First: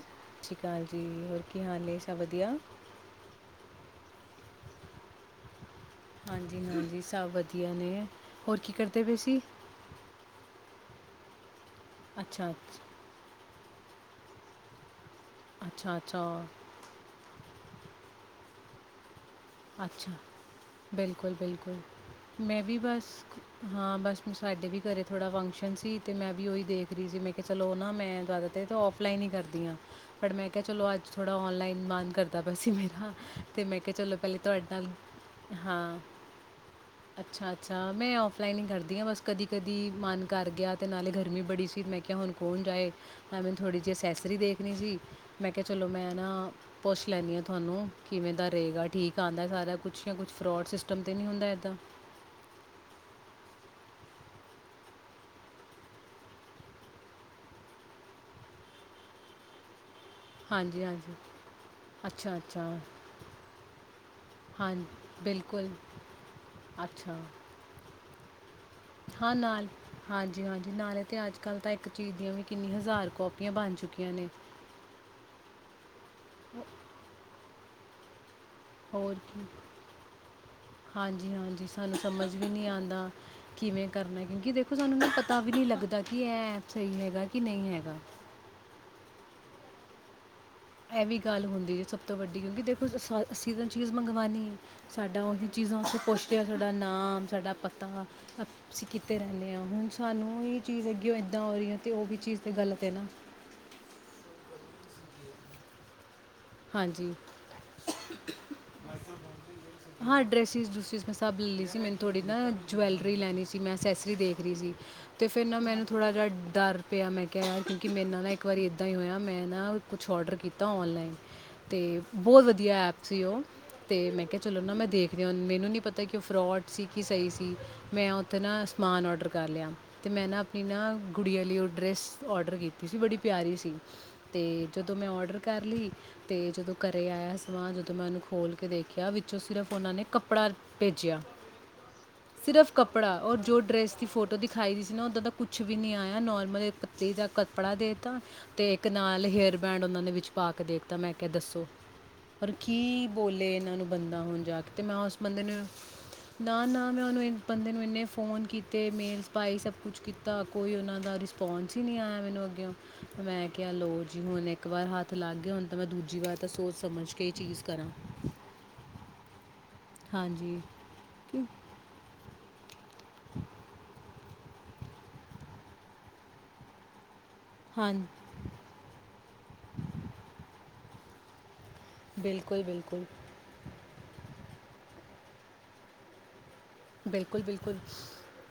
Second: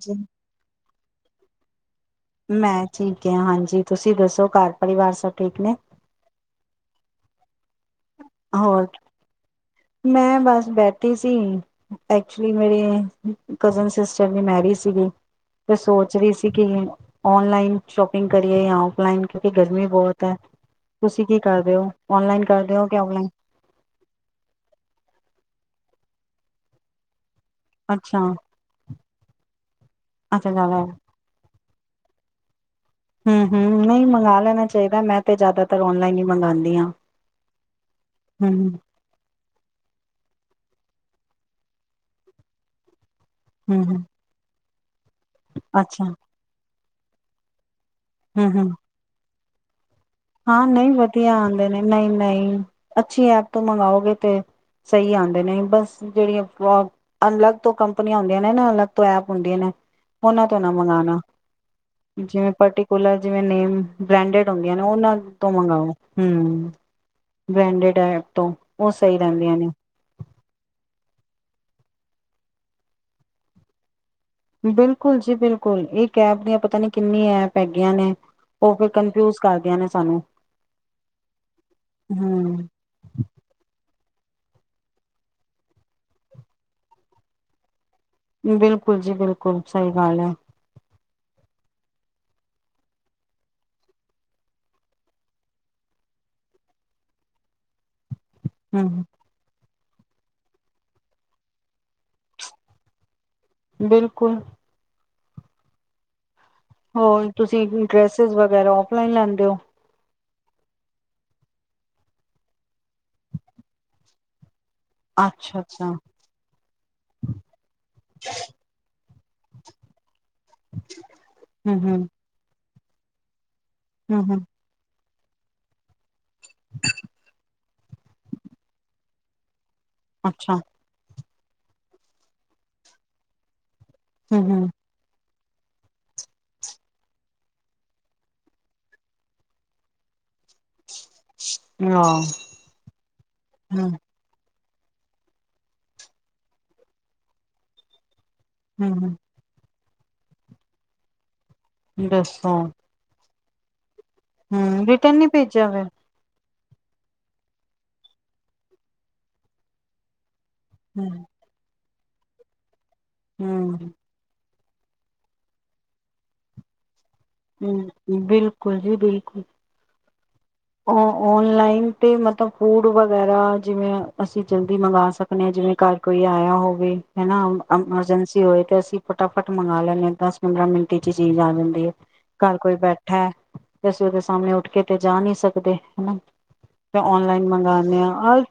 ਜੀ ਸਤਿ ਸ੍ਰੀ ਆਕਾਲ ਜੀ ਕੀ ਹਾਲ ਏ ਮੈਂ ਠੀਕ ਆ ਹਾਂਜੀ ਤੁਸੀਂ ਦੱਸੋ ਘਰ ਪਰਿਵਾਰ ਸਭ ਠੀਕ ਨੇ ਹਾਂਜੀ ਹਾਂਜੀ ਸਭ ਵਧੀਆ ਵਧੀਆ ਨੇ ਹੋਰ ਕੀ ਕਰਦੇ ਪਏ ਸੀ? ਮੈਂ ਬਸ ਬੈਠੀ ਸੀ ਅੱਛਾ ਐਕਚੁਲੀ ਅੱਛ- ਮੇਰੇ ਕਜ਼ਨ ਸਿਸਟਰ ਦੀ ਮੈਰਿਜ ਸੀਗੀ ਤੇ ਅੱਛਾ ਸੋਚ ਰਹੀ ਅੱਛਾ ਸੀ ਕਿ ਔਨਲਾਈਨ ਸ਼ੋਪਿੰਗ ਕਰੀਏ ਜਾਂ ਔਫਲਾਈਨ ਕਿਉਂਕਿ ਗਰਮੀ ਅੱਛਾ ਬਹੁਤ ਹੈ ਤੁਸੀਂ ਬਿਲਕੁਲ ਕੀ ਕਰਦੇ ਬਿਲਕੁਲ ਹੋ ਔਨਲਾਈਨ ਮੈਂ ਕਰਦੇ ਵੀ ਹੋ ਕਿ ਬਸ ਔਫਲਾਈਨ ਹਾਂ ਬਸ ਹੁਣ ਸਾਡੇ ਵੀ ਘਰੇ ਥੋੜ੍ਹਾ ਫੰਕਸ਼ਨ ਸੀ ਤੇ ਮੈਂ ਵੀ ਉਹੀ ਦੇਖ ਰਹੀ ਸੀ ਮੈਂ ਚਲੋ ਨਾ ਅੱਛਾ ਮੈਂ ਜਿਆਦਾਤਰ ਔਫਲਾਈਨ ਹੀ ਕਰਦੀ ਹਾਂ ਬਟ ਮੈਂ ਅੱਛਾ ਕਿਹਾ ਜ਼ਿਆਦਾ ਚਲੋ ਅੱਜ ਥੋੜ੍ਹਾ ਔਨਲਾਈਨ ਮੰਨ ਕਰਦਾ ਪਿਆ ਸੀ ਮੇਰਾ ਹਾਂ ਹਮ ਤੇ ਹਮ ਮੈਂ ਕਿਹਾ ਨਹੀਂ ਚਲੋ ਪਹਿਲੇ ਮੰਗਵਾ ਤੁਹਾਡੇ ਲੈਣਾ ਨਾਲ ਚਾਹੀਦਾ ਮੈਂ ਤੇ ਜ਼ਿਆਦਾਤਰ ਹਾਂ ਔਨਲਾਈਨ ਹੀ ਮੰਗਵਾਉਂਦੀ ਹਾਂ ਅੱਛਾ ਅੱਛਾ ਮੈਂ ਔਫਲਾਈਨ ਹੀ ਹਮ ਕਰਦੀ ਹਾਂ ਬਸ ਕਦੀ ਕਦੀ ਮਨ ਕਰ ਗਿਆ ਤੇ ਨਾਲੇ ਗਰਮੀ ਬੜੀ ਸੀ ਮੈਂ ਕਿਹਾ ਹੁਣ ਕੌਣ ਜਾਏ ਥੋੜੀ ਹਮ ਜਿਹੀ ਹਮ ਅਸੇਸਰੀ ਦੇਖ [unintelligible] ਮੈਂ ਕਿਹਾ ਚਲੋ ਅੱਛਾ ਮੈਂ ਨਾ ਪੁੱਛ ਲੈਂਦੀ ਹਾਂ ਤੁਹਾਨੂੰ ਕਿਵੇਂ ਦਾ ਹਮ ਹਮ ਰਹੇਗਾ ਠੀਕ ਆਉਂਦਾ ਸਾਰਾ ਕੁਛ ਜਾਂ ਕੁਛ ਹਾਂ ਫਰੋਡ ਨਹੀਂ ਸਿਸਟਮ ਤਾਂ ਵਧੀਆ ਹੁੰਦਾ ਆਉਂਦੇ ਇੱਦਾਂ ਨੇ ਨਹੀਂ ਨਹੀਂ ਅੱਛੀ ਐਪ ਤੋਂ ਮੰਗਓਗੇ ਤੇ ਸਹੀ ਆਉਂਦੇ ਨੇ ਬਸ ਜਿਹੜੀਆਂ ਅਲੱਗ ਤੋਂ ਕੰਪਨੀਆਂ ਹੁੰਦੀਆਂ ਨੇ ਨਾ ਅਲੱਗ ਤੋਂ ਐਪ ਹੁੰਦੀਆਂ ਨੇ ਉਹਨਾਂ ਤੋਂ ਨਾ ਹਾਂਜੀ ਹਾਂਜੀ ਮੰਗਉਣਾ ਅੱਛਾ ਜਿਵੇ ਅੱਛਾ ਪਰਟੀਕੁਲਰ ਜਿਵੇ ਮੈਨ ਬਰੈਂਡਡ ਹਾਂ ਹੁੰਦੀਆ ਉਹਨਾ ਉਸਤੋਂ ਬਿਲਕੁਲ ਮੰਗਾਓ ਹਮ ਅੱਛਾ ਬ੍ਰੈਂਡਡ ਐਪ ਤੋਂ ਹਾਂ ਰਹਿੰਦੀਆਂ ਨਾਲ ਨੇ ਹਾਂਜੀ ਹਾਂਜੀ ਨਾਲੇ ਅਤੇ ਅੱਜ ਕੱਲ੍ਹ ਤਾਂ ਇੱਕ ਚੀਜ਼ ਦੀਆਂ ਵੀ ਕਿੰਨੀ ਹਜ਼ਾਰ ਕੋਪੀ ਬਣ ਚੁੱਕੀਆਂ ਨੇ ਬਿਲਕੁਲ ਜੀ ਬਿਲਕੁਲ ਇੱਕ ਐਪ ਦੀਆ ਪਤਾ ਨੀ ਕਿੰਨੀਆ ਐਪ ਹੈਗੀਆਂ ਨੇ ਉਹ ਫਿਰ ਹੋਰ ਕਨਫਿਊਜ ਕੀ ਕਰਦੀਆਂ ਨੇ ਸਾਨੂੰ ਹਾਂਜੀ ਹਾਂਜੀ ਸਾਨੂੰ ਸਮਝ ਵੀ ਹੂੰ ਨਹੀਂ ਆਉਂਦਾ ਕਿਵੇਂ ਕਰਨਾ ਕਿਉਂਕਿ ਦੇਖੋ ਸਾਨੂੰ ਮੈਨੂੰ ਪਤਾ ਵੀ ਨਹੀਂ ਲੱਗਦਾ ਕਿ ਇਹ ਐਪ ਸਹੀ ਹੈਗਾ ਕਿ ਨਹੀਂ ਹੈਗਾ ਬਿਲਕੁਲ ਜੀ ਬਿਲਕੁਲ ਸਹੀ ਗੱਲ ਹੈ ਇਹ ਵੀ ਗੱਲ ਹੁੰਦੀ ਜੀ ਸਭ ਤੋਂ ਵੱਡੀ ਕਿਉਂਕਿ ਦੇਖੋ ਅਸੀਂ ਤਾਂ ਚੀਜ਼ ਮੰਗਵਾਉਂਦੇ ਹਾਂ ਸਾਡਾ ਉਹੀ ਚੀਜ਼ਾਂ ਅਸੀਂ ਪੁੱਛਦੇ ਹਾਂ ਸਾਡਾ ਨਾਮ ਸਾਡਾ ਪਤਾ ਅਸੀਂ ਹੂੰ ਕਿੱਥੇ ਰਹਿੰਦੇ ਹਾਂ ਹੁਣ ਸਾਨੂੰ ਹੀ ਚੀਜ਼ ਹੈਗੀ ਉਹ ਇਦਾਂ ਹੋ ਰਹੀ ਹੈ ਤੇ ਉਹ ਵੀ ਚੀਜ਼ ਤੇ ਗਲਤ ਹੈ ਨਾ ਬਿਲਕੁਲ ਹਾਂਜੀ ਹੋਰ ਤੁਸੀਂ ਡਰੈੱਸਿਸ ਵਗੈਰਾ ਆਫਫਲਾਈਨ ਲੈਂਦੇ ਹੋ ਡਰੈਸਿਸ ਡਰੂਸਿਸ ਮੈਂ ਸਭ ਲੈ ਲਈ ਸੀ ਮੈਨੂੰ ਥੋੜ੍ਹੀ ਨਾ ਜੁਵੈਲਰੀ ਲੈਣੀ ਸੀ ਮੈਂ ਅਸੈਸਰੀ ਦੇਖ ਰਹੀ ਸੀ ਅਤੇ ਫਿਰ ਨਾ ਅੱਛਾ ਮੈਨੂੰ ਅੱਛਾ ਥੋੜ੍ਹਾ ਜਿਹਾ ਡਰ ਪਿਆ ਮੈਂ ਕਿਹਾ ਕਿਉਂਕਿ ਮੇਰੇ ਨਾਲ ਨਾ ਇੱਕ ਵਾਰੀ ਇੱਦਾਂ ਹੀ ਹੋਇਆ ਮੈਂ ਨਾ ਕੁਛ ਔਡਰ ਕੀਤਾ ਔਨਲਾਈਨ ਹੂੰ ਹੂੰ ਤੇ ਬਹੁਤ ਵਧੀਆ ਐਪ ਸੀ ਓ ਤੇ ਹੂੰ ਮੈਂ ਕਿਹਾ ਹੂੰ ਚਲੋ ਨਾ ਮੈਂ ਦੇਖ ਮੈਨੂੰ ਨੀ ਪਤਾ। ਕਿ ਫਰੋਡ ਸੀ ਕਿ ਸਹੀ ਸੀ ਮੈਂ ਉੱਥੇ ਨਾ ਸਮਾਨ ਔਡਰ ਕਰ ਲਿਆ। ਤੇ ਮੈਂ ਨਾ ਅੱਛਾ ਆਪਣੀ ਨਾ ਗੁੰਡਿਆਂ ਲਈ ਉਹ ਡਰੈਸ ਔਡਰ ਕੀਤੀ ਸੀ ਬੜੀ ਪਿਆਰੀ ਸੀ। ਹੂੰ ਤੇ ਹੂੰ ਜਦੋਂ ਮੈਂ ਔਡਰ ਕਰ ਲਈ। ਤੇ ਜਦੋਂ ਘਰੇ ਆਇਆ ਸਮਾਨ ਜਦੋਂ ਮੈਂ ਉਹਨੂੰ ਖੋਲ ਕੇ ਦੇਖਿਆ ਵਿੱਚੋਂ ਸਿਰਫ ਉਹਨਾਂ ਨੇ ਕੱਪੜਾ ਭੇਜਿਆ ਹਾਂ ਸਿਰਫ ਕੱਪੜਾ ਔ ਜੋ ਹੂੰ ਡਰੈਸ ਦੀ ਫੋਟੋ ਦੀ ਖਾਈ ਦੀ ਸੀ ਨਾ ਓਦਾਂ ਦਾ ਕੁੱਛ ਵੀ ਨੀ ਆਇਆ ਨੋਰਮਲ ਇਕ ਪ ਜਾ ਕੱਪੜਾ ਦੇ ਤਾ। ਤੇ ਇੱਕ ਹੂੰ ਨਾਲ ਹੂੰ ਹੇਅਰ ਬੈਂਡ ਉਹਨਾਂ ਨੇ ਵਿੱਚ ਪਾ ਕੇ ਦੇ ਤਾਂ ਮੈਂ ਕਿਹਾ ਦੱਸੋ ਪਰ ਦੱਸੋ ਕੀ ਬੋਲੇ। ਓਹਨਾਂ ਨੂੰ ਬੰਦਾ ਹੁਣ ਜਾ ਕੇ ਤੇ ਹੂੰ ਮੈਂ ਰਿਟਰਨ ਉਸ ਨੀ ਬੰਦੇ ਨੂੰ ਭੇਜਿਆ ਫਿਰ ਨਾ ਨਾ ਮੈਂ ਉਹਨੂੰ ਬੰਦੇ ਨੂੰ ਇੰਨੇ ਫੋਨ ਕੀਤੇ ਮੇਲਸ ਪਾਏ ਸਭ ਕੁਛ ਕੀ ਤਾਂ ਕੋਈ ਉਹਨਾਂ ਹੂੰ ਦਾ ਰਿਸਪੋਂਸ ਨਹੀਂ ਆਇਆ ਮੈਨੂੰ ਅੱਗਿਓ। ਮੈਂ ਕਿਹਾ ਹੂੰ ਲਓ ਜੀ ਹੁਣ ਇੱਕ ਵਾਰ ਹੱਥ ਲਗ ਗਏ ਹੁਣ ਤਾਂ ਦੂਜੀ ਵਾਰ ਤਾਂ ਸੋਚ ਸਮਝ ਕ ਹੂੰ, ਬਿਲਕੁਲ ਜੀ ਬਿਲਕੁਲ। ਹਾਂਜੀ ਔ ਔਨਲਾਈਨ ਤੇ ਮਤਲਬ ਹੋ ਵਗੈਰਾ ਜਿਵੇਂ ਅਸੀਂ ਜਲਦੀ ਮੰਗਾ ਸਕਦੇ ਹਾਂ ਜਿਵੇਂ ਘਰ ਕੋਈ ਆਇਆ ਹੋਵੇ। ਹੈਨਾ ਹਾਂ ਅਮਰਜੈਂਸੀ ਹੋਏ ਤੇ ਅਸੀ ਫਟਾਫਟ ਮੰਗਾ ਲੈਂਨੇ ਹਾਂ ਦਸ ਪੰਦਰਾਂ ਮਿੰਟ ਚ ਚੀਜ਼ ਆ ਜਾਂਦੀ। ਘਰ ਬਿਲਕੁਲ ਕੋਈ ਬਿਲਕੁਲ ਬੈਠਾ ਏ ਤੇ ਅਸੀ ਉਹਦੇ ਸਾਹਮਣੇ ਕੇ ਤੇ ਜਾ ਨਹੀਂ ਸਕ ਦੇ ਹਨਾ। ਤਾ ਬਿਲਕੁਲ ਔਨਲਾਈਨ ਬਿਲਕੁਲ ਮੰਗਾਉਣੇ ਆ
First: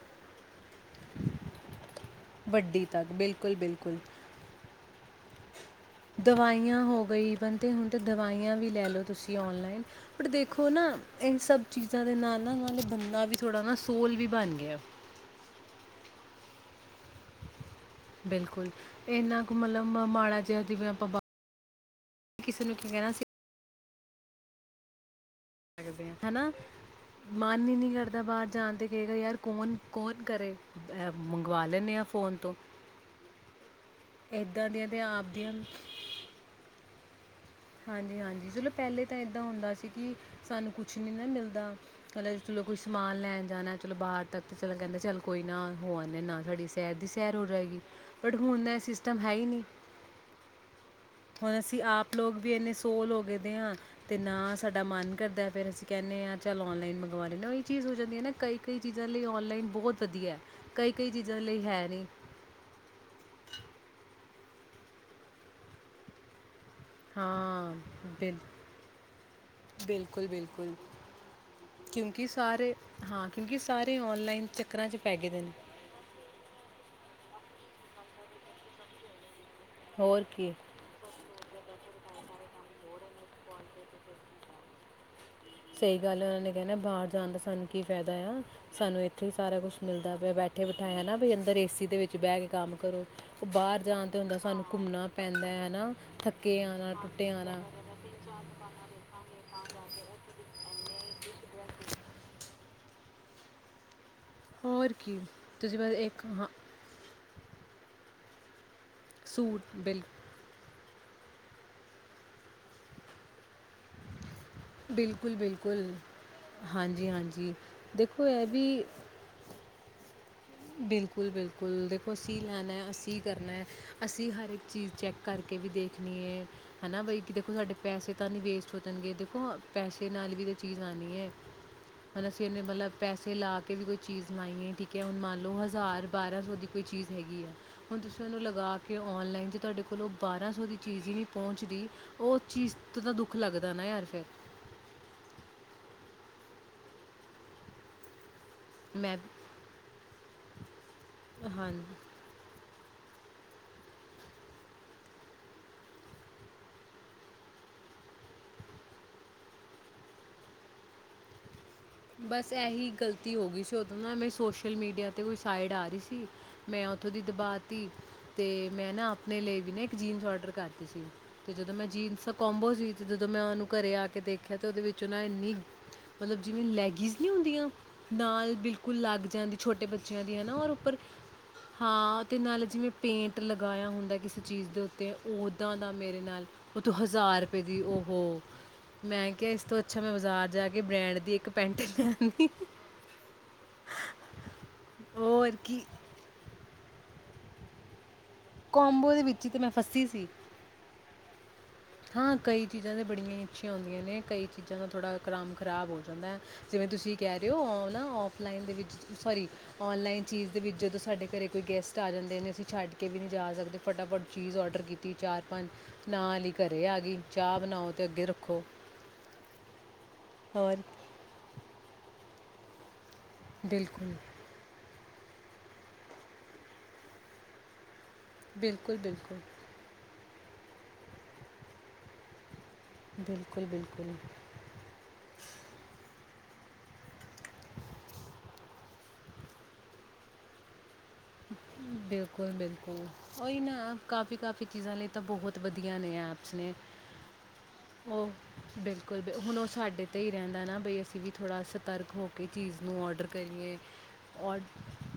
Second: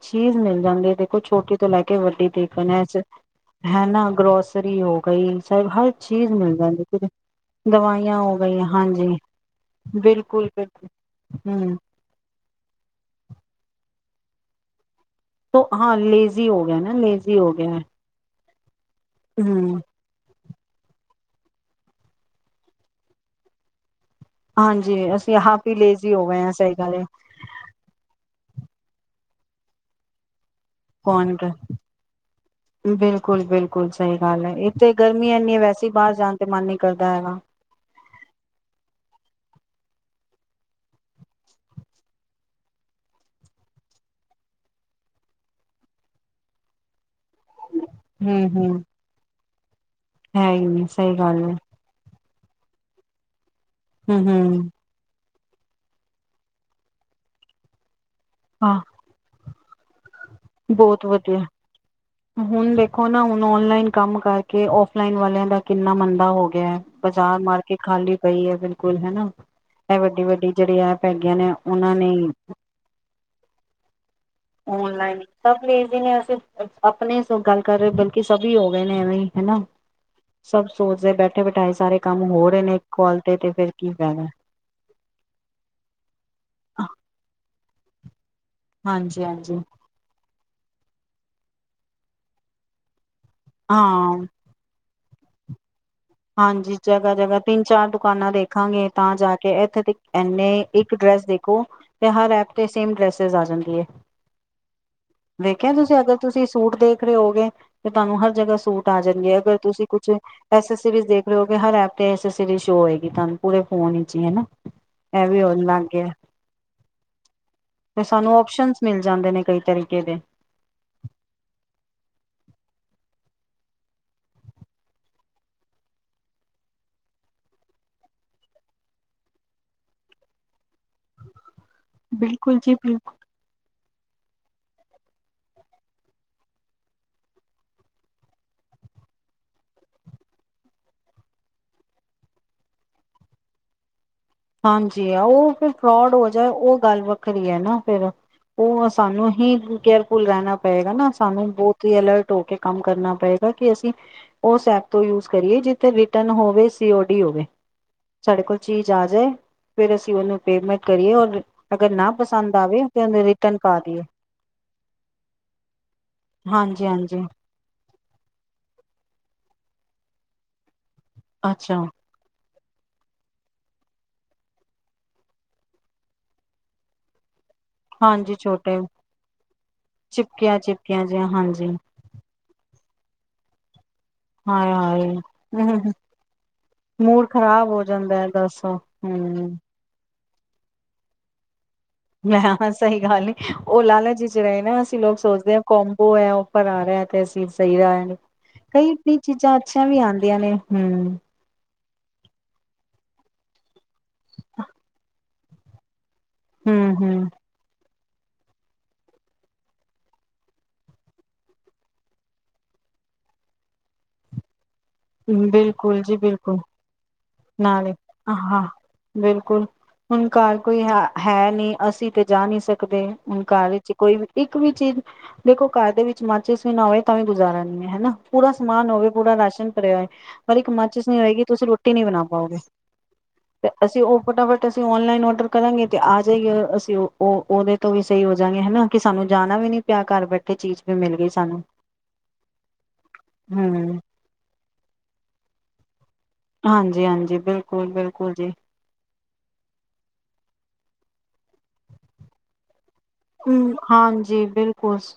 [unintelligible] ਜਾਂਦੇ ਦੇਖੋ ਛੋਟੀ ਤੋਂ ਲੈ ਕੇ ਵੱਡੀ ਤੀਕਨ ਵੱਡੀ ਹੈਸ ਤੱਕ ਬਿਲਕੁਲ ਬਿਲਕੁਲ ਹੈਨਾ ਗਰੋਸਰੀ। [unintelligible] ਸਭ ਹਰ ਚੀਜ਼ ਮਿਲ ਦਵਾਈਆਂ ਜਾਂਦੀ ਹੋ ਫਿਰ ਗਈ ਬਣ ਤੇ ਹੁਣ ਤੇ ਹੋ ਦਵਾਈਆਂ ਗਈਆਂ ਵੀ ਲੈ ਲਓ ਹਾਂਜੀ ਤੁਸੀਂ ਓਨਲਾਈਨ ਪਰ ਬਿਲਕੁਲ ਦੇਖੋ ਨਾ ਬਿਲਕੁਲ ਇਹ ਸਭ ਹੂੰ ਚੀਜ਼ਾਂ ਚੀਜਾ ਦੇ ਨਾਲ ਨਾ ਹੁਣ ਬੰਦਾ ਵੀ ਥੋੜ੍ਹਾ ਨਾ ਸੋਲ ਵੀ ਬਣ ਗਿਆ ਹਾਂ ਲੇਜ਼ੀ ਹੋ ਗਿਆ ਨਾ ਲੇਜ਼ੀ ਹੋ ਗਿਆ ਬਿਲਕੁਲ ਇੰਨਾ ਕੁ ਹੂੰ ਮਤਲਬ ਮਾੜਾ ਵੇ ਆਪਾਂ ਕਿਸੇ ਨੂੰ ਕੀ ਕਹਿਣਾ ਸੀ ਹਾਂਜੀ ਅ ਯਹਾਂ ਪੇ ਸਕਦੇ ਲੇਜ਼ੀ ਹਾਂ ਹੋ ਹਨਾ ਗਏ ਸਹੀ ਕਹਿ ਰਹੇ ਹੋ ਜਾਣਦੇ ਕਈ ਵਾਰ ਯਾਰ ਕੌਣ ਕੌਣ ਕਰੇ ਕੌਣ ਕਰ, ਮੰਗਵਾ ਲੈਂਦੇ ਹਾਂ ਫੋਨ ਤੋਂ ਬਿਲਕੁਲ ਬਿਲਕੁਲ ਸਹੀ ਗੱਲ ਹੈ ਇਦਾਂ ਦੀਆਂ ਇੱਥੇ ਤੇ ਗਰਮੀ ਇੰਨੀ ਹੈ ਆਪਦੀਆਂ ਵੈਸੇ ਬਾਹਰ ਜਾਣ ਤੇ ਮਨ ਨੀ ਕਰਦਾ [unintelligible] ਹਾਂਜੀ ਹਾਂਜੀ ਚਲੋ ਪਹਿਲੇ ਤਾਂ ਇਦਾਂ ਹੁੰਦਾ ਸੀ ਕਿ ਸਾਨੂੰ ਕੁਛ ਨੀ ਨਾ ਮਿਲਦਾ ਕ ਚਲੋ ਕੋਈ ਸਮਾਨ ਲੈਣ ਜਾਣਾ ਚਲੋ ਬਾਹਰ ਤੱਕ ਚਲੋ ਕਹਿੰਦੇ ਚੱਲ ਕੋਈ ਨਾ ਹੋ ਆਨੇ ਨਾਲ ਸਾਡੀ ਸੈਰ ਦੀ ਸੈਰ ਹੋ ਜਾਏਗੀ ਬਟ ਹੂੰ ਹੁਣ ਤਾਂ ਇਹ ਹੂੰ ਸਿਸਟਮ ਹੈ ਹੀ ਨਹੀਂ ਹੈ ਹੀ ਸਹੀ ਗੱਲ ਹੈ ਹੁਣ ਅਸੀਂ ਆਪ ਲੋਕ ਵੀ ਇੰਨੇ ਸੋਲ ਹੋ ਗਏ ਦੇ ਆ ਤੇ ਹੂੰ ਨਾ ਹੂੰ ਸਾਡਾ ਮਨ ਕਰਦਾ ਫੇਰ ਅਸੀਂ ਕਹਿੰਦੇ ਹਾਂ ਚੱਲ ਔਨਲਾਈਨ ਮੰਗਵਾ ਲੈਂਦੇ ਓਹ ਹੀ ਚੀਜ਼ ਹੋ ਜਾ ਨਾ ਕਈ ਕਈ ਹਾਂ ਚੀਜ਼ਾਂ ਲਈ ਔਨਲਾਈਨ ਬਹੁਤ ਵਧੀਆ ਹੈ, ਕਈ ਬਹੁਤ ਕਈ ਵਧੀਆ ਚੀਜ਼ਾਂ ਲਈ ਹੈ ਨਹੀਂ ਹੁਣ ਦੇਖੋ ਨਾ ਹੁਣ ਓਨਲਾਈਨ ਕੰਮ ਕਰਕੇ ਕੇ ਆਫਲਾਈਨ ਵਾਲਿਆਂ ਦਾ ਕਿੰਨਾ ਮੰਦਾ ਹੋ ਗਿਆ ਹੈ ਬਜ਼ਾਰ ਹਾਂ ਮਾਰਕੀਟ ਖਾਲੀ ਬਿਲ ਪਈ ਹੈ ਬਿਲਕੁਲ ਹਨਾ ਇਹ ਵੱਡੀ ਬਿਲਕੁਲ ਵੱਡੀ ਬਿਲਕੁਲ ਜਿਹੜੀ ਐਪ ਹੈਗੀਆਂ ਨੇ ਉਹਨਾਂ ਨੇ ਕਿਉਂਕਿ ਸਾਰੇ ਹਾਂ ਕਿਉਂਕਿ ਸਾਰੇ ਆਨਲਾਈਨ ਚੱਕਰਾਂ 'ਚ ਪੈ ਓਨਲਾਈਨ ਗਏ ਦੇ ਨੇ ਸਭ ਵੇਖਦੇ ਨੇ ਅਸੀਂ ਆਪਣੇ ਗੱਲ ਕਰ ਰਹੇ ਬਲਕਿ ਸਭ ਹੀ ਹੋ ਗਏ ਨੇ ਐਵੇਂ ਹਨਾ ਹੋਰ ਕੀ ਸਭ ਸੋਚਦੇ ਬੈਠੇ ਬਿਠਾਏ ਸਾਰੇ ਕੰਮ ਹੋਰ ਇੱਕ [unintelligible] ਤੇ ਤੇ ਫਿਰ ਕੀ ਫਾਇਦਾ ਸਹੀ ਗੱਲ ਉਹਨਾਂ ਨੇ ਕਹਿਣਾ ਬਾਹਰ ਜਾਣ ਦਾ ਸਾਨੂੰ ਕੀ ਫਾਇਦਾ ਆ ਸਾਨੂੰ ਹਾਂਜੀ ਇੱਥੇ ਹੀ ਸਾਰਾ ਹਾਂਜੀ ਕੁਛ ਮਿਲਦਾ ਪਿਆ ਬੈਠੇ ਬੈਠੇ ਬਿਠਾਏ ਹਨਾ ਬ ਅੰਦਰ ਏਸੀ ਦੇ ਵਿੱਚ ਬਹਿ ਕੇ ਕੰਮ ਕਰੋ ਬਾਹਰ ਜਾਣ ਤੇ ਹਾਂ ਹੁੰਦਾ ਸਾਨੂੰ ਘੁੰਮਣਾ ਪੈਂਦਾ ਹੈ ਨਾ ਥੱਕੇ ਹਾਂਜੀ ਆਣਾ ਜਗ੍ਹਾ ਟੁੱਟੇ ਜਗ੍ਹਾ ਆਣਾ ਤਿੰਨ ਚਾਰ ਦੁਕਾਨਾਂ ਦੇਖਾਂਗੇ ਤਾਂ ਜਾ ਕੇ ਇੱਥੇ ਦੇ ਇੰਨੇ ਇੱਕ ਡ੍ਰੈਸ ਦੇਖੋ ਤੇ ਹਰ ਐਪ ਤੇ ਸੇਮ ਡ੍ਰੈਸ ਆ ਜਾਂਦੀ ਹੈ ਹੋਰ ਕੀ ਦੇੇਖਿਆ ਬਸ ਤੁਸੀਂ ਅਗਰ ਇੱਕ ਤੁਸੀਂ ਹਾਂ ਸੂਟ ਦੇਖ ਰਹੇ ਹੋਗੇ ਸਾਨੂੰ ਹਰ ਜਗ੍ਹਾ ਸੂਟ ਤਾਂ ਜਾਂਦੀ ਹੈ ਅਗਰ ਸੂਟ ਤੁਸੀਂ ਬਿਲ ਕੁਛ ਐ ਡਰੈੱਸ ਦੇਖ ਰਹੇ ਹੋ ਕਿ ਹਰ ਐਪ ਤੇ ਐਸੇ [unintelligible] ਹੋਏਗੀ ਤੁਹਾਨੂੰ ਪੂਰੇ ਫੋਨ ਵਿੱਚ ਹੀ ਹਨਾ ਇਹ ਬਿਲਕੁਲ ਵੀ ਹੋਣ ਲੱਗ ਬਿਲਕੁਲ ਗਿਆ ਹਾਂਜੀ ਹਾਂਜੀ ਤੇ ਦੇਖੋ ਸਾਨੂੰ ਇਹ ਓਪਸ਼ਨ ਵੀ ਮਿਲ ਜਾਂਦੇ ਨੇ ਕਈ ਤਰੀਕੇ ਦੇ ਬਿਲਕੁਲ ਬਿਲਕੁਲ ਦੇਖੋ ਅਸੀਂ ਲੈਣਾ ਅਸੀਂ ਕਰਨਾ ਅਸੀਂ ਹਰ ਇੱਕ ਚੀਜ਼ ਚੈੱਕ ਕਰਕੇ ਵੀ ਦੇਖਣੀ ਹਨਾ ਬਈ ਕਿ ਦੇਖੋ ਸਾਡੇ ਪੈਸੇ ਤਾਂ ਨਹੀਂ ਵੇਸਟ ਹੋ ਜਾਣਗੇ ਦੇਖੋ ਪੈਸੇ ਨਾਲ ਵੀ ਤਾਂ ਚੀਜ਼ ਆਣੀ ਹੈ ਮਤਲਬ ਅਸੀਂ ਬਿਲਕੁਲ ਉਹਨੇ ਜੀ ਮਤਲਬ ਬਿਲਕੁਲ ਪੈਸੇ ਲਾ ਕੇ ਵੀ ਕੋਈ ਚੀਜ਼ ਮੰਗਈ ਏ ਠੀਕ ਐ ਹੁਣ ਮੰਨ ਲਓ ਹਜ਼ਾਰ ਬਾਰਾਂ ਸੌ ਦੀ ਕੋਈ ਚੀਜ਼ ਹੈਗੀ ਆ ਹੁਣ ਤੁਸੀਂ ਉਹਨੂੰ ਲਗਾ ਕੇ ਔਨਲਾਈਨ ਜੇ ਤੁਹਾਡੇ ਕੋਲੋਂ ਬਾਰਾਂ ਸੌ ਦੀ ਚੀਜ਼ ਹੀ ਨਹੀਂ ਪਹੁੰਚਦੀ ਉਹ ਚੀਜ਼ ਤੋਂ ਤਾਂ ਦੁੱਖ ਲੱਗਦਾ ਨਾ ਯਾਰ ਫਿਰ ਹਾਂਜੀ ਆ ਉਹ ਫਿਰ ਫਰੋਡ ਹੋ ਜਾਏ ਉਹ ਗੱਲ ਵੱਖਰੀ ਹੈ ਨਾ ਫਿਰ ਉਹ ਮੈਂ ਸਾਨੂੰ ਹੀ ਕੇਅਰਫੁਲ ਰਹਿਣਾ ਪਏਗਾ ਨਾ ਸਾਨੂੰ ਬਹੁਤ ਹਾਂਜੀ ਹੀ ਅਲਰਟ ਹੋ ਕੇ ਕੰਮ ਕਰਨਾ ਪਏਗਾ ਕਿ ਅਸੀਂ ਉਸ ਐਪ ਤੋਂ ਯੂਜ ਕਰੀਏ ਜਿੱਥੇ ਰਿਟਰਨ ਹੋਵੇ ਸੀਓ ਡੀ ਹੋਵੇ ਸਾਡੇ ਕੋਲ ਚੀਜ਼ ਆ ਜੇ ਫਿਰ ਅਸੀਂ ਉਹਨੂੰ ਪੇਮੈਂਟ ਕਰੀਏ ਔਰ ਅਗਰ ਨਾ ਬਸ ਪਸੰਦ ਆਵੇ ਇਹੀ ਤੇ ਉਹਨੂੰ ਗ਼ਲਤੀ ਹੋ ਰਿਟਰਨ ਗਈ ਸੀ ਪਾ ਉਦੋਂ ਦੀਏ ਨਾ ਮੈਂ ਸੋਸ਼ਲ ਮੀਡੀਆ ਤੇ ਕੋਈ ਸਾਈਡ ਆ ਰਹੀ ਸੀ ਮੈਂ ਹਾਂਜੀ ਉੱਥੋਂ ਦੀ ਹਾਂਜੀ ਦਬਾ ਤੀ। ਤੇ ਮੈਂ ਨਾ ਆਪਣੇ ਲਈ ਵੀ ਨਾ ਇੱਕ ਜੀਨਸ ਆਰਡਰ ਕਰ ਸੀ ਤੇ ਜਦੋਂ ਅੱਛਾ ਮੈਂ ਜੀਨ ਸਭ ਕੋਂਬੋ ਸੀ ਤੇ ਜਦੋਂ ਮੈਂ ਉਹਨੂੰ ਘਰੇ ਆ ਕੇ ਦੇਖਿਆ ਤੇ ਉਹਦੇ ਵਿੱਚ ਉਹਨਾਂ ਇੰਨੀ ਮਤਲਬ ਜਿਵੇਂ ਲੈਗੀਜ਼ ਨਹੀਂ ਹੁੰਦੀਆਂ ਹਾਂਜੀ ਨਾਲ ਛੋਟੇ ਬਿਲਕੁਲ ਲੱਗ ਜਾਂਦੀ ਛੋਟੇ ਬੱਚਿਆਂ ਦੀ ਹਨਾ ਚਿਪਕੀਆਂ ਔਰ ਉੱਪਰ ਚਿਪਕੀਆਂ ਜਿਹੀਆਂ ਹਾਂਜੀ ਹਾਂ ਤੇ ਨਾਲ ਜਿਵੇਂ ਪੇਂਟ ਲਗਾਇਆ ਹੁੰਦਾ ਕਿਸੇ ਚੀਜ਼ ਹਾਏ ਦੇ ਉੱਤੇ ਓਦਾਂ ਦਾ ਹਾਏ ਮੇਰੇ ਨਾਲ ਉਹ ਤੂੰ ਮੂਡ ਹਜ਼ਾਰ ਰੁਪਏ ਖ਼ਰਾਬ ਦੀ ਹੋ ਜਾਂਦਾ ਹੈ ਉਹ ਦੱਸੋ ਮੈਂ ਕਿਹਾ ਹਮ ਇਸ ਤੋਂ ਅੱਛਾ ਮੈਂ ਜਾ ਕੇ ਬ੍ਰੈਂਡ ਦੀ ਇੱਕ ਪੈਂਟ ਲੈਣੀ ਮੈਂ ਸਹੀ ਗੱਲ ਨੀ ਉਹ ਲਾਲਾ ਜੀ ਚ ਰਹੇ ਨਾ ਅਸੀਂ ਲੋਕ ਔਰ ਸੋਚਦੇ ਹਾਂ ਕੀ ਕੰਬੋ ਹੈ ਆਫਰ ਆ ਮੈਂ ਤੇ ਅਸੀਂ ਸਹੀ [unintelligible] ਕੋਂਬੋ ਕਈ ਦੇ ਵਿੱਚ ਹੀ ਚੀਜ਼ਾਂ ਤੇ ਮੈਂ ਅੱਛੀਆਂ ਵੀ ਫਸੀ ਸੀ ਆਂਦੀਆਂ ਨੇ ਹੂੰ ਹਾਂ ਕਈ ਚੀਜ਼ਾਂ ਤੇ ਬੜੀਆਂ ਹੀ ਅੱਛੀਆਂ ਹੁੰਦੀਆਂ ਨੇ ਕਈ ਚੀਜ਼ਾਂ ਦਾ ਥੋੜ੍ਹਾ ਕਮ ਖਰਾਬ ਹੋ ਦਾ ਜਿਵੇਂ ਹਮ ਤੁਸੀਂ ਕਹਿ ਹਮ ਰਹੇ ਹੋ ਨਾ ਔਫਲਾਈਨ ਦੇ ਵਿੱਚ ਸੋਰੀ ਔਨਲਾਈਨ ਚੀਜ਼ ਦੇ ਵਿੱਚ ਜਦੋਂ ਸਾਡੇ ਘਰ ਕੋਈ ਗੈਸਟ ਆ ਜਾਂਦੇ ਨੇ ਅਸੀਂ ਛੱਡ ਕੇ ਵੀ ਨਹੀਂ ਜਾ ਸਕਦੇ ਫਟਾਫਟ ਚੀਜ਼ ਔਡਰ ਕੀਤੀ ਚਾਰ ਪੰਜ ਬਿਲਕੁਲ ਜੀ ਨਾਲ ਬਿਲਕੁਲ [unintelligible] ਨਾਲੇ ਅਤੇ ਅੱਗੇ ਆਹ ਰੱਖੋ ਹਾਂ ਬਿਲਕੁਲ ਹੁਣ ਘਰ ਔਰ ਕੋਈ ਹੈ ਹੈ ਨਹੀਂ ਅਸੀਂ ਤੇ ਜਾ ਨੀ ਸਕਦੇ ਹੁਣ ਘਰ ਵਿੱਚ ਬਿਲਕੁਲ ਕੋਈ ਵੀ ਇੱਕ ਵੀ ਚੀਜ਼ ਦੇਖੋ ਘਰ ਦੇ ਵਿੱਚ ਮਾਚਿਸ ਵੀ ਨਾ ਹੋਵੇ ਤਾਂ ਵੀ ਗੁਜ਼ਾਰਾ ਨੀ ਹੈ ਹਨਾ ਪੂਰਾ ਸਮਾਨ ਬਿਲਕੁਲ ਹੋਵੇ ਪੂਰਾ ਬਿਲਕੁਲ ਰਾਸ਼ਨ ਭਰਿਆ ਪਰ ਇੱਕ ਮਾਚਿਸ ਨਹੀਂ ਹੋਏਗੀ ਤੁਸੀਂ ਰੋ ਟੀ ਨੀ ਬਣਾ ਪਾਓਗੇ ਬਿਲਕੁਲ ਤੇ ਅਸੀਂ ਬਿਲਕੁਲ ਉਹ ਫਟਾਫਟ ਅਸੀਂ ਓਨਲਾਈਨ ਔਡਰ ਕਰਾਂਗੇ ਤੇ ਆ ਸਹੀ ਅਸੀਂ ਉਹ ਉਹ ਉਹਦੇ ਤੋਂ ਵੀ ਸਹੀ ਹੋ ਜਾਂਗੇ ਹਨਾ ਕਿ ਸਾਨੂੰ ਜਾਣਾ ਵੀ ਨੀ ਪਿਆ ਘਰ ਬੈਠੇ ਚੀਜ਼ ਵੀ ਮਿਲ ਗਈ ਸਾਨੂੰ ਬਿਲਕੁਲ ਬਿਲਕੁਲ ਉਹੀ ਨਾ ਹਮ ਕਾਫੀ ਕਾਫ਼ੀ ਚੀਜ਼ਾਂ ਲਈ ਤਾਂ ਬਹੁਤ ਵਧੀਆ ਨੇ ਐਪ ਹਾਂਜੀ ਹਾਂਜੀ ਬਿਲਕੁਲ ਬਿਲਕੁਲ ਜੀ ਬਿਲਕੁਲ ਬ ਹੁਣ ਉਹ ਸਾਡੇ ਤੇ ਹੀ ਰਹਿੰਦਾ ਨਾ ਬਈ ਅਸੀਂ ਵੀ ਥੋੜ੍ਹਾ ਸਤਰਕ ਹੋ ਕੇ ਚੀਜ਼ ਨੂੰ ਔਡਰ ਹਮ ਕਰੀਏ ਹਾਂਜੀ ਔਡ ਬਿਲਕੁਲ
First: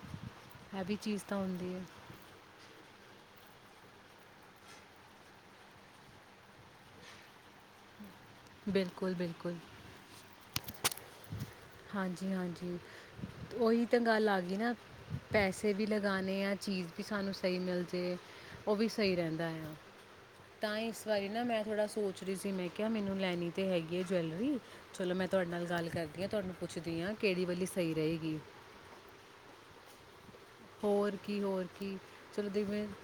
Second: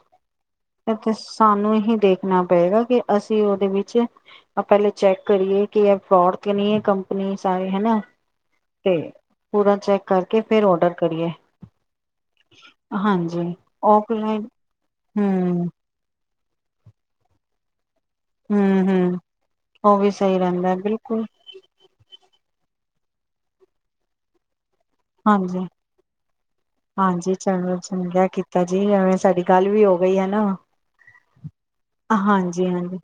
ਸਾਨੂੰ ਇਹੀ ਦੇਖਣਾ ਪਏਗਾ ਕਿ ਅਸੀ ਉਹਦੇ ਵਿੱਚ ਪਹਿਲੇ ਚੈੱਕ ਕਰੀਏ ਕਿ ਇਹ ਫਰੋਡ ਤੇ ਨਹੀ ਹੈ ਕੰਪਨੀ ਸਾਰੇ ਹਨਾ ਤੇ ਬਿਲਕੁਲ ਬਿਲਕੁਲ ਪੂਰਾ ਚੈੱਕ ਕਰਕੇ ਫਿਰ ਔਡਰ ਕਰੀਏ ਹਾਂਜੀ ਹਾਂਜੀ ਹਾਂਜੀ ਓਹੀ ਤਾਂ ਗੱਲ ਆ ਔਫਲਾਈਨ ਗਈ ਨਾ ਹੂੰ ਪੈਸੇ ਵੀ ਲਗਾ ਨੇ ਚੀਜ਼ ਵੀ ਸਾਨੂੰ ਸਹੀ ਮਿਲਦੀ ਅਤੇ ਉਹ ਹੂੰ ਵੀ ਸਹੀ ਹੂੰ ਰਹਿੰਦਾ ਆ ਉਹ ਵੀ ਸਹੀ ਰਹਿੰਦਾ ਤਾਂ ਹੀ ਇਸ ਬਿਲਕੁਲ ਬਾਰੀ ਨਾ ਮੈਂ ਥੋੜ੍ਹਾ ਸੋਚ ਰਹੀ ਸੀ ਮੈਂ ਕਿਹਾ ਮੈਨੂੰ ਲੈਣੀ ਤੇ ਹੈਗੀ ਹੈ ਜਵੈਲਰੀ ਚਲੋ ਮੈਂ ਤੁਹਾਡੇ ਨਾਲ ਹਾਂਜੀ ਗੱਲ ਹਾਂ ਤੁਹਾਨੂੰ ਪੁੱਛਦੀ ਹਾਂ ਹਾਂਜੀ ਕਿਹੜੀ ਵਾਲੀ ਚਲੋ ਸਹੀ ਚੰਗਾ ਰਹੇਗੀ ਕੀਤਾ ਜੀ ਐਵੇਂ ਸਾਡੀ ਗੱਲ ਵੀ ਹੋ ਗਈ ਹਨ ਹੋਰ ਕੀ ਹੋਰ ਕੀ ਚਲੋ ਹਾਂਜੀ ਜਿਵੇਂ ਹਾਂਜੀ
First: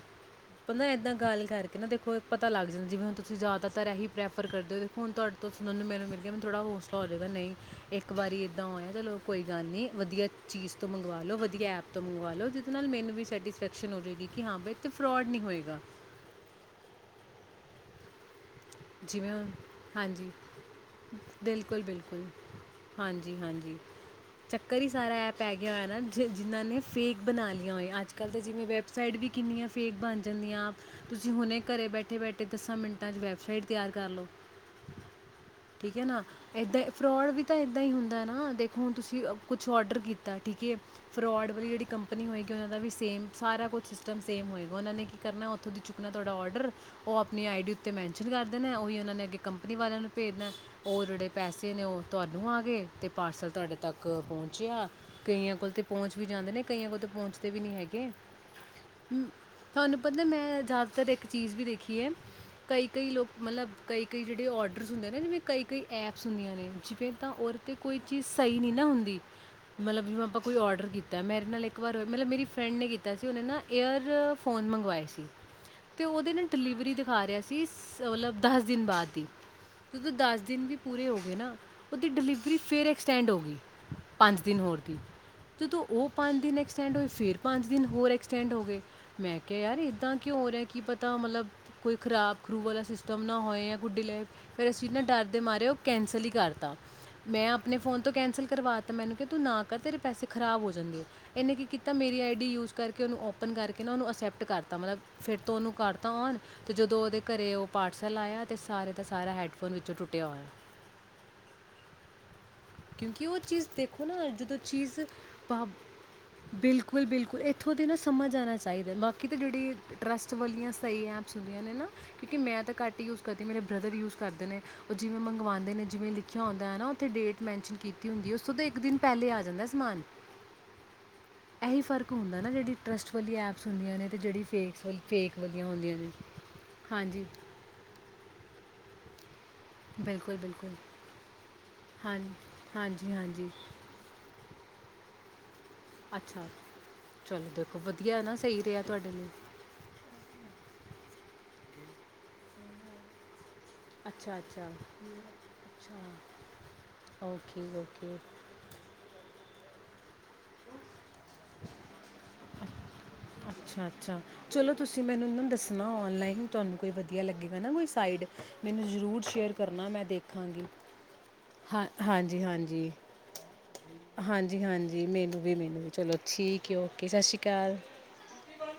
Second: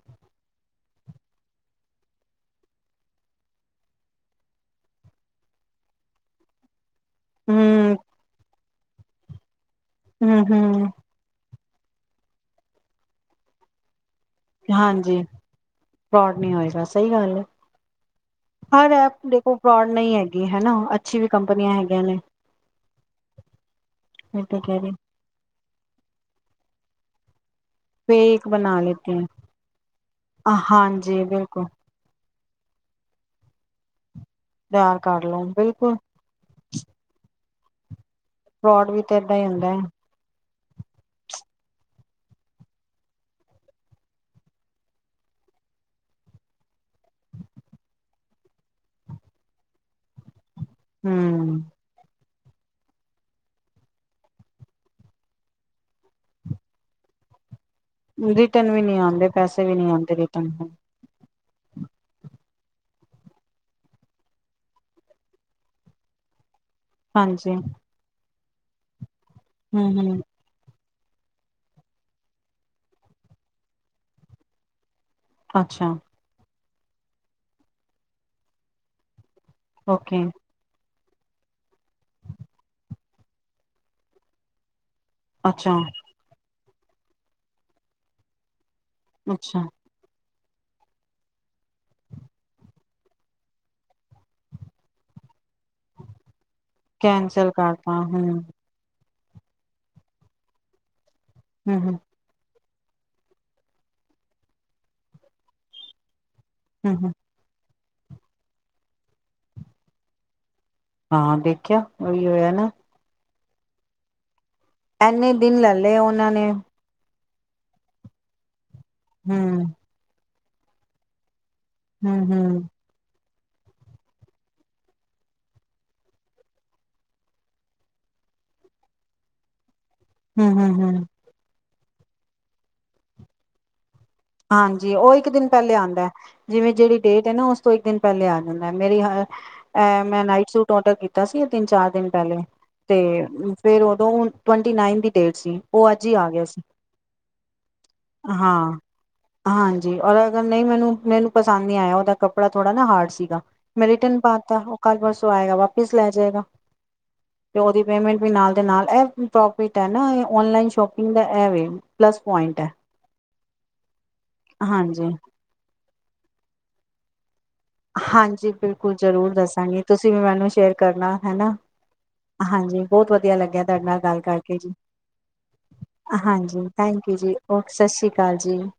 ਪਤਾਂ ਏਦਾਂ ਗੱਲ ਕਰਕੇ ਨਾ ਦੇੋ ਪਤਾ ਲੱਗਦਾ ਜਿਵੇਂ ਹੁਣ ਤੁਸੀ ਜ਼ਿਆਦਾਤਰ ਇਹੀ ਪ੍ਰੈਫਰ ਕਰਦੇ ਹੋਖੋ ਹੁਣ ਤੁਹਾਡੇ ਤੋਂ ਸੁਣਨ ਨੂੰ ਮਿਲ ਗਿਆ ਮੈ ਥੋੜਾ ਹੋ ਨਹੀਂ ਹੂੰ ਇੱਕ ਵਾਰੀ ਦਾਂ ਹੋ ਚਲੋ ਕੋਈ ਗੱਲ ਨਹੀਂੀ ਵਧੀਆ ਹੂੰ ਚੀਜ਼ ਤੋਂ ਹੂੰ ਮੰਗਵਾ ਲੋ ਵਧੀਆ [unintelligible] ਜਿਦੇ ਨਾਲ ਮੈਨੂੰ ਵੀ ਸੈਟਿਸਫੈਕਸ਼ਨ ਹੋ ਜਾਵੇਗੀ ਹਾਂਜੀ ਫਰੋਡ ਨੀ ਹੋਏਗਾ ਸਹੀ ਗੱਲ ਐ। ਜਿਵੇਂ ਹੁਣ ਫਰੋਡ ਨਹੀਂ ਹਾਂਜੀ, ਹੈਗੀ ਹਨਾ ਅੱਛੀ ਵੀ ਕੰਪਨੀਆਂ ਬਿਲਕੁਲ ਹੈਗੀਆਂ ਨੇ ਬਿਲਕੁਲ, ਹਾਂਜੀ ਹਾਂਜੀ, ਮੈਂ ਤੇ ਕਹਿ ਚੱਕਰ ਰਹੀ ਹੀ ਸਾਰਾ ਐ ਪੈ ਗਿਆ ਹੋਇਆ ਨਾ ਜਿਨ੍ਹਾਂ ਨੇ- ਫੇਕ ਬਣਾ ਲੇ- ਆ ਹੋਈਆਂ, ਅੱਜ ਕੱਲ੍ਹ ਤੇ ਜਿਵੇਂ ਵੈਬਸਾਈਟ ਵੀ ਕਿੰਨੀਆਂ ਫੇਕ ਬਣ ਜਾਂਦੀਆਂ, ਤੁਸੀਂ ਹੁਣੇ ਘਰੇ ਬੈਠੇ ਬੈਠੇ- ਤੇ ਦਸਾਂ ਮਿੰਟਾਂ ਚ ਵੈਬਸਾਈਟ- ਤਿਆਰ ਕਰ ਲਓ। ਤਿਆਰ ਕਰ ਲਓ ਬਿਲਕੁਲ- ਠੀਕ ਹੈ ਨਾ ਇਦਾਂ ਫਰਾਡ ਵੀ ਤਾਂ ਇਦਾਂ ਹੂ ਹੁੰਦਾ ਨਾ ਦੇਖੋ ਹੁਣ ਤੁਸੀਂ ਹੁੰਦਾ ਕੁਛ ਹੈ ਔਡਰ ਕੀਤਾ ਠੀਕ ਹੈ ਫਰੋਡ- ਉਹ ਵੀ ਜਿਹੜੀ ਕੰਪਨੀ ਹੋਏਗੀ ਉਹਨਾਂ ਦਾ ਵੀ ਸੇਮ ਸਾਰਾ ਕੁਛ ਸਿਸਟਮ ਸੇਮ ਹੋਏਗਾ, ਉਹਨਾਂ ਨੇ ਕੀ ਕਰਨਾ, ਉੱਥੋਂ ਦੀ ਚੁੱਕਣਾ ਤੁਹਾਡਾ ਔਡਰ ਉਹ ਆਪਣੀ ਆਈ ਡੀ ਉੱਤੇ ਮੈਨਸ਼ਨ ਕਰ- ਦੇਣਾ, ਉਹੀ ਉਹਨਾਂ ਨੇ ਅੱਗੇ ਕੰਪਨੀ ਵਾਲਿਆਂ ਨੂੰ ਭੇਜਦਾ- ਉਹ ਜਿਹੜੇ ਹਮ ਪੈਸੇ ਨੇ ਉਹ- ਤੁਹਾਨੂੰ ਆ ਗਏ ਅਤੇ ਪਾਰਸਲ ਤੁਹਾਡੇ ਤੱਕ ਪਹੁੰਚਿਆ, ਕਈਆਂ ਕੋਲ ਤਾਂ ਪਹੁੰਚ ਵੀ ਜਾਂਦੇ ਨੇ ਕਈਆਂ ਕੋਲ ਤਾਂ ਪਹੁੰਚਦੇ ਵੀ ਨਹੀਂ ਹੈ- ਰਿਟਨ ਵੀ ਨੀ ਆਂਦੇ ਪੈਸੇ ਵੀ ਨੀ ਪਤਾ ਰਿਟਨ- ਮੈਂ ਜ਼ਿਆਦਾਤਰ ਇੱਕ ਚੀਜ਼ ਵੀ ਦੇਖੀ ਹੈ ਕਈ ਕਈ ਲੋਕ- ਮਤਲਬ ਕਈ ਕਈ ਜਿਹੜੇ ਔਡਰਸ ਹੁੰਦੇ ਨੇ ਜਿਵੇਂ ਕਈ ਕਈ ਐਪਸ ਹੁੰਦੀਆਂ ਨੇ- ਜਿਵੇਂ ਤਾਂ ਹਾਂਜੀ ਔਰ ਤਾਂ ਕੋਈ ਚੀਸ- ਸਹੀ ਨਹੀਂ ਨਾ ਹੁੰਦੀ- ਹਮ ਮਤਲਬ ਹਮ ਆਪਾਂ ਕੋਈ ਔਡਰ ਕੀ- ਕੀਤਾ ਮੇਰੇ ਨਾਲ ਇੱਕ ਵਾਰ ਹੋਇਆ ਮਤਲਬ ਮੇਰੀ ਫਰੈਂਡ ਨੇ ਕੀਤਾ ਸੀ ਉਹਨੇ ਨਾ ਏਅਰ ਫੋਨ ਮੰਗਵਾਏ ਸੀ- ਅੱਛਾ। ਤੇ ਉਹਦੇ ਨਾ ਡਿਲੀਵਰੀ ਦਿਖਾ ਰਿਹਾ ਸੀ ਮਤਲਬ ਦਸ ਦਿਨ ਬਾਅਦ ਦੀ- ਜਦੋਂ ਓਕੇ ਦੱਸ ਦਿਨ ਵੀ- ਪੂਰੇ ਹੋ ਗਏ ਨਾ ਉਹਦੀ ਡਿਲੀਵਰੀ ਫਿਰ ਐਕਸਟੈਂਡ ਹੋ ਗਈ। ਪੰਜ ਦਿਨ ਹੋਰ- ਅੱਛਾ ਜਦੋਂ ਉਹ ਪੰਜ ਦਿਨ ਐਕਸ- ਐਕਸਟੈਂਡ ਹੋਏ ਫਿਰ ਪੰਜ ਦਿਨ ਹੋਰ ਐਕਸਟੈਂਡ ਹੋ ਗੇ। ਮੈਂ ਕਿਹਾ ਅੱਛਾ ਯਾਰ ਏਦਾਂ- ਕਿਉਂ ਰਿਹਾ ਕੀ ਪਤਾ ਮਤਲਬ ਕੋਈ ਖਰਾਬ ਖਰੂ ਵਾਲਾ ਸਿ- ਸਿਸਟਮ ਨਾ ਹੋਏ ਜਾਂ ਡਿਲੇ ਫਿਰ ਅਸੀਂ ਨਾ ਡਰਦੇ ਮਾਰੇ ਉਹ ਕੈਂਸਲ ਹੀ ਕਰ- ਦਿੱਤਾ ਮੈਂ ਕੈਂਸਲ ਆਪਣੇ ਕਰਤਾ ਫੋਨ ਤੋਂ ਹਮ ਕੈਂਸਲ ਕਰਵਾ ਤਾ ਮੈਨੂੰ ਕ- ਤੂੰ ਨਾ ਕਰ ਤੇਰੇ ਪੈਸੇ ਖਰਾਬ ਹੋ ਜਾਂਦੇ ਆ। ਇਹਨੇ ਕੀ ਹਮ ਹਮ ਕੀਤਾ ਮੇਰੀ ਆਈ ਡੀ ਯੂਜ- ਕਰਕੇ ਉਹਨੂੰ ਓਪਨ ਕਰਕੇ ਨਾ ਉਹਨੂੰ ਅਕਸੈਪਟ ਕਰਤਾ ਮਤਲਬ ਫਿਰ ਤੋਂ ਉਹਨੂੰ ਕਰਤਾ ਔਨ- ਤੇ ਹਮ ਜਦੋਂ ਹਮ ਉਹਦੇ ਘਰੇ ਉਹ- ਪਾਰਸਲ ਆਇਆ ਅਤੇ ਸਾਰੇ ਦਾ ਸਾਰਾ ਹੈੱਡਫੋਨ ਵਿੱਚੋਂ ਟੁੱਟਿਆ ਹੋਇਆ ਹਾਂ ਦੇਖਿਆ ਉਹੀ ਹੋਇਆ ਨਾ ਕਿ ਉਹ ਚੀਜ਼ ਦੇਖੋ ਨਾ ਜਦੋਂ ਚੀਜ਼ ਇਨੇ ਦਿਨ ਲੈ ਲਏ ਉਹਨਾਂ ਨੇ ਇਥੋਂ ਦੇ ਨਾ ਸਮਝ ਆਉਣਾ [unintelligible] ਹਮ ਜਿਹੜੇ ਟਰੱਸਟ ਵਾਲੀਆ ਸਹੀ ਹੈ ਐਪਸ ਹੁੰਦੀਆਂ ਨੇ ਨਾ ਹਮ ਕਿਉਂਕਿ ਮੈਂ ਹਮ ਤਾਂ ਘੱਟ ਯੂਜ ਕਦੇ ਮੇਰੇ ਬ੍ਰਦਰ ਯੂਜ ਕਰਦੇ ਨੇ ਉਹ ਜਿਵੇਂ ਮੰਗਵਾਉਦੇ ਨੇ ਜਿਵੇਂ ਲਿਖਿਆ ਹੁੰਦਾ ਹੈ ਨ ਡੇਟ ਮੈਨਸ਼ਨ ਕੀਤੀ ਹੁੰਦੀ ਉਸ ਤੋਂ ਤਾਂ ਇੱਕ ਦਿਨ ਪਹਿਲੇ ਆ ਜਾਂਦਾ ਸਮਾਨ ਹਮ ਹਮ ਹਮ ਇਹੀ ਫਰਕ ਹੁੰਦਾ ਨਾ ਜਿਹੜੀ ਟਰੱਸਟ ਵਾਲੀ ਐਪਸ ਹੁੰਦੀਆਂ ਨੇ ਤੇ ਜਿਹੜੀ ਫੇਕਸ ਹਾਂਜੀ ਵਾਲੀ ਉਹ ਇੱਕ ਫੇਕ ਦਿਨ ਵਾਲੀਆਂ ਪਹਿਲੇ ਹੁੰਦੀਆਂ ਆਉਂਦਾ ਨੇ ਜਿਵੇਂ ਜਿਹੜੀ ਹਾਂਜੀ ਡੇਟ ਹੈ ਨਾ ਉਸ ਤੋਂ ਇੱਕ ਦਿਨ ਪਹਿਲੇ ਆ ਜਾਂਦਾ ਮੇਰੀ [unintelligible] ਅ ਮੈਂ ਬਿਲਕੁਲ ਨਾਈਟ ਸੂਟ ਬਿਲਕੁਲ ਔਡਰ ਕੀਤਾ ਸੀ ਤਿੰਨ ਚਾਰ ਦਿਨ ਹਾਂਜੀ ਪਹਿਲੇ ਤੇ ਹਾਂਜੀ ਹਾਂਜੀ ਫੇਿਰ ਉਦੋਂ ਟਵੰਟੀ ਨਾਈਨ ਦੀ ਡੇਟ ਸੀ ਉਹ ਅੱਜ ਹੀ ਆ ਗਿਆ ਅੱਛਾ ਸੀ ਚਲੋ ਦੇਖੋ ਵਧੀਆ ਨਾ ਸਹੀ ਹਾਂ ਰਿਹਾ ਤੁਹਾਡੇ ਲਈ ਹਾਂਜੀ ਔਰ ਅਗਰ ਨਹੀਂ ਮੈਨੂੰ ਮੈਨੂੰ ਪਸੰਦ ਨਹੀਂੀ ਆਇਆ ਉਹਦਾ ਕੱਪੜਾ ਥੋੜਾ ਨਾ ਹਾਰਡ ਸੀਗਾ ਮੈਂ ਰਿਟਨ ਪਾ ਅੱਛਾ ਤਾ ਅੱਛਾ ਉਹ ਕੱਲ ਪਰਸੋਂ ਆਏਗਾ ਵਾਪਿਸ ਲੈ ਅੱਛਾ ਜਾਏਗਾ ਤੇ ਓਕੇ ਉਹਦੀ ਓਕੇ ਪੇਮੈਂਟ ਵੀ ਨਾਲ ਦੇ ਨਾਲ ਪ੍ਰੋ ਤੇ ਆਨਲਾਈਨ ਸ਼ੌਪਿੰਗ ਦਾ ਇਹ ਵੈ ਪਲੱਸ ਪੁਆਇੰਟ ਹੈ ਅੱਛਾ ਅੱਛਾ ਚਲੋ ਤੁਸੀਂ ਹਾਂਜੀ ਮੈਨੂੰ ਇਹ ਨੂੰ ਦੱਸਣਾ ਔਨਲਾਈਨ ਤੁਹਾਨੂੰ ਕੋਈ ਵਧੀਆ ਕੀ ਲੱਗੇ ਹਾਂਜੀ ਬਿਲਕੁਲ ਜਰੂਰ ਦੱਸਾਂਗੇ ਕਰਨਾ ਮੈਂ ਤੁਸੀਂ ਵੀ ਮੈਨੂੰ ਦੇਖਾਂਗੀ ਸ਼ੇਅਰ ਕਰਨਾ ਹਨਾ ਹਾ ਹਾਂਜੀ ਬਹੁਤ ਵਧੀਆ ਲੱਗਿਆ ਤੁਹਾਡੇ ਨਾਲ ਗੱਲ ਕਰਕੇ ਹਾਂਜੀ ਹਾਂਜੀ ਮੈਨੂੰ ਵੀ ਮੈਨੂੰ ਵੀ ਚਲੋ ਠੀਕ ਹੈ ਓਕੇ ਸਤਿ ਸ਼੍ਰੀ ਅਕਾਲ ਜੀ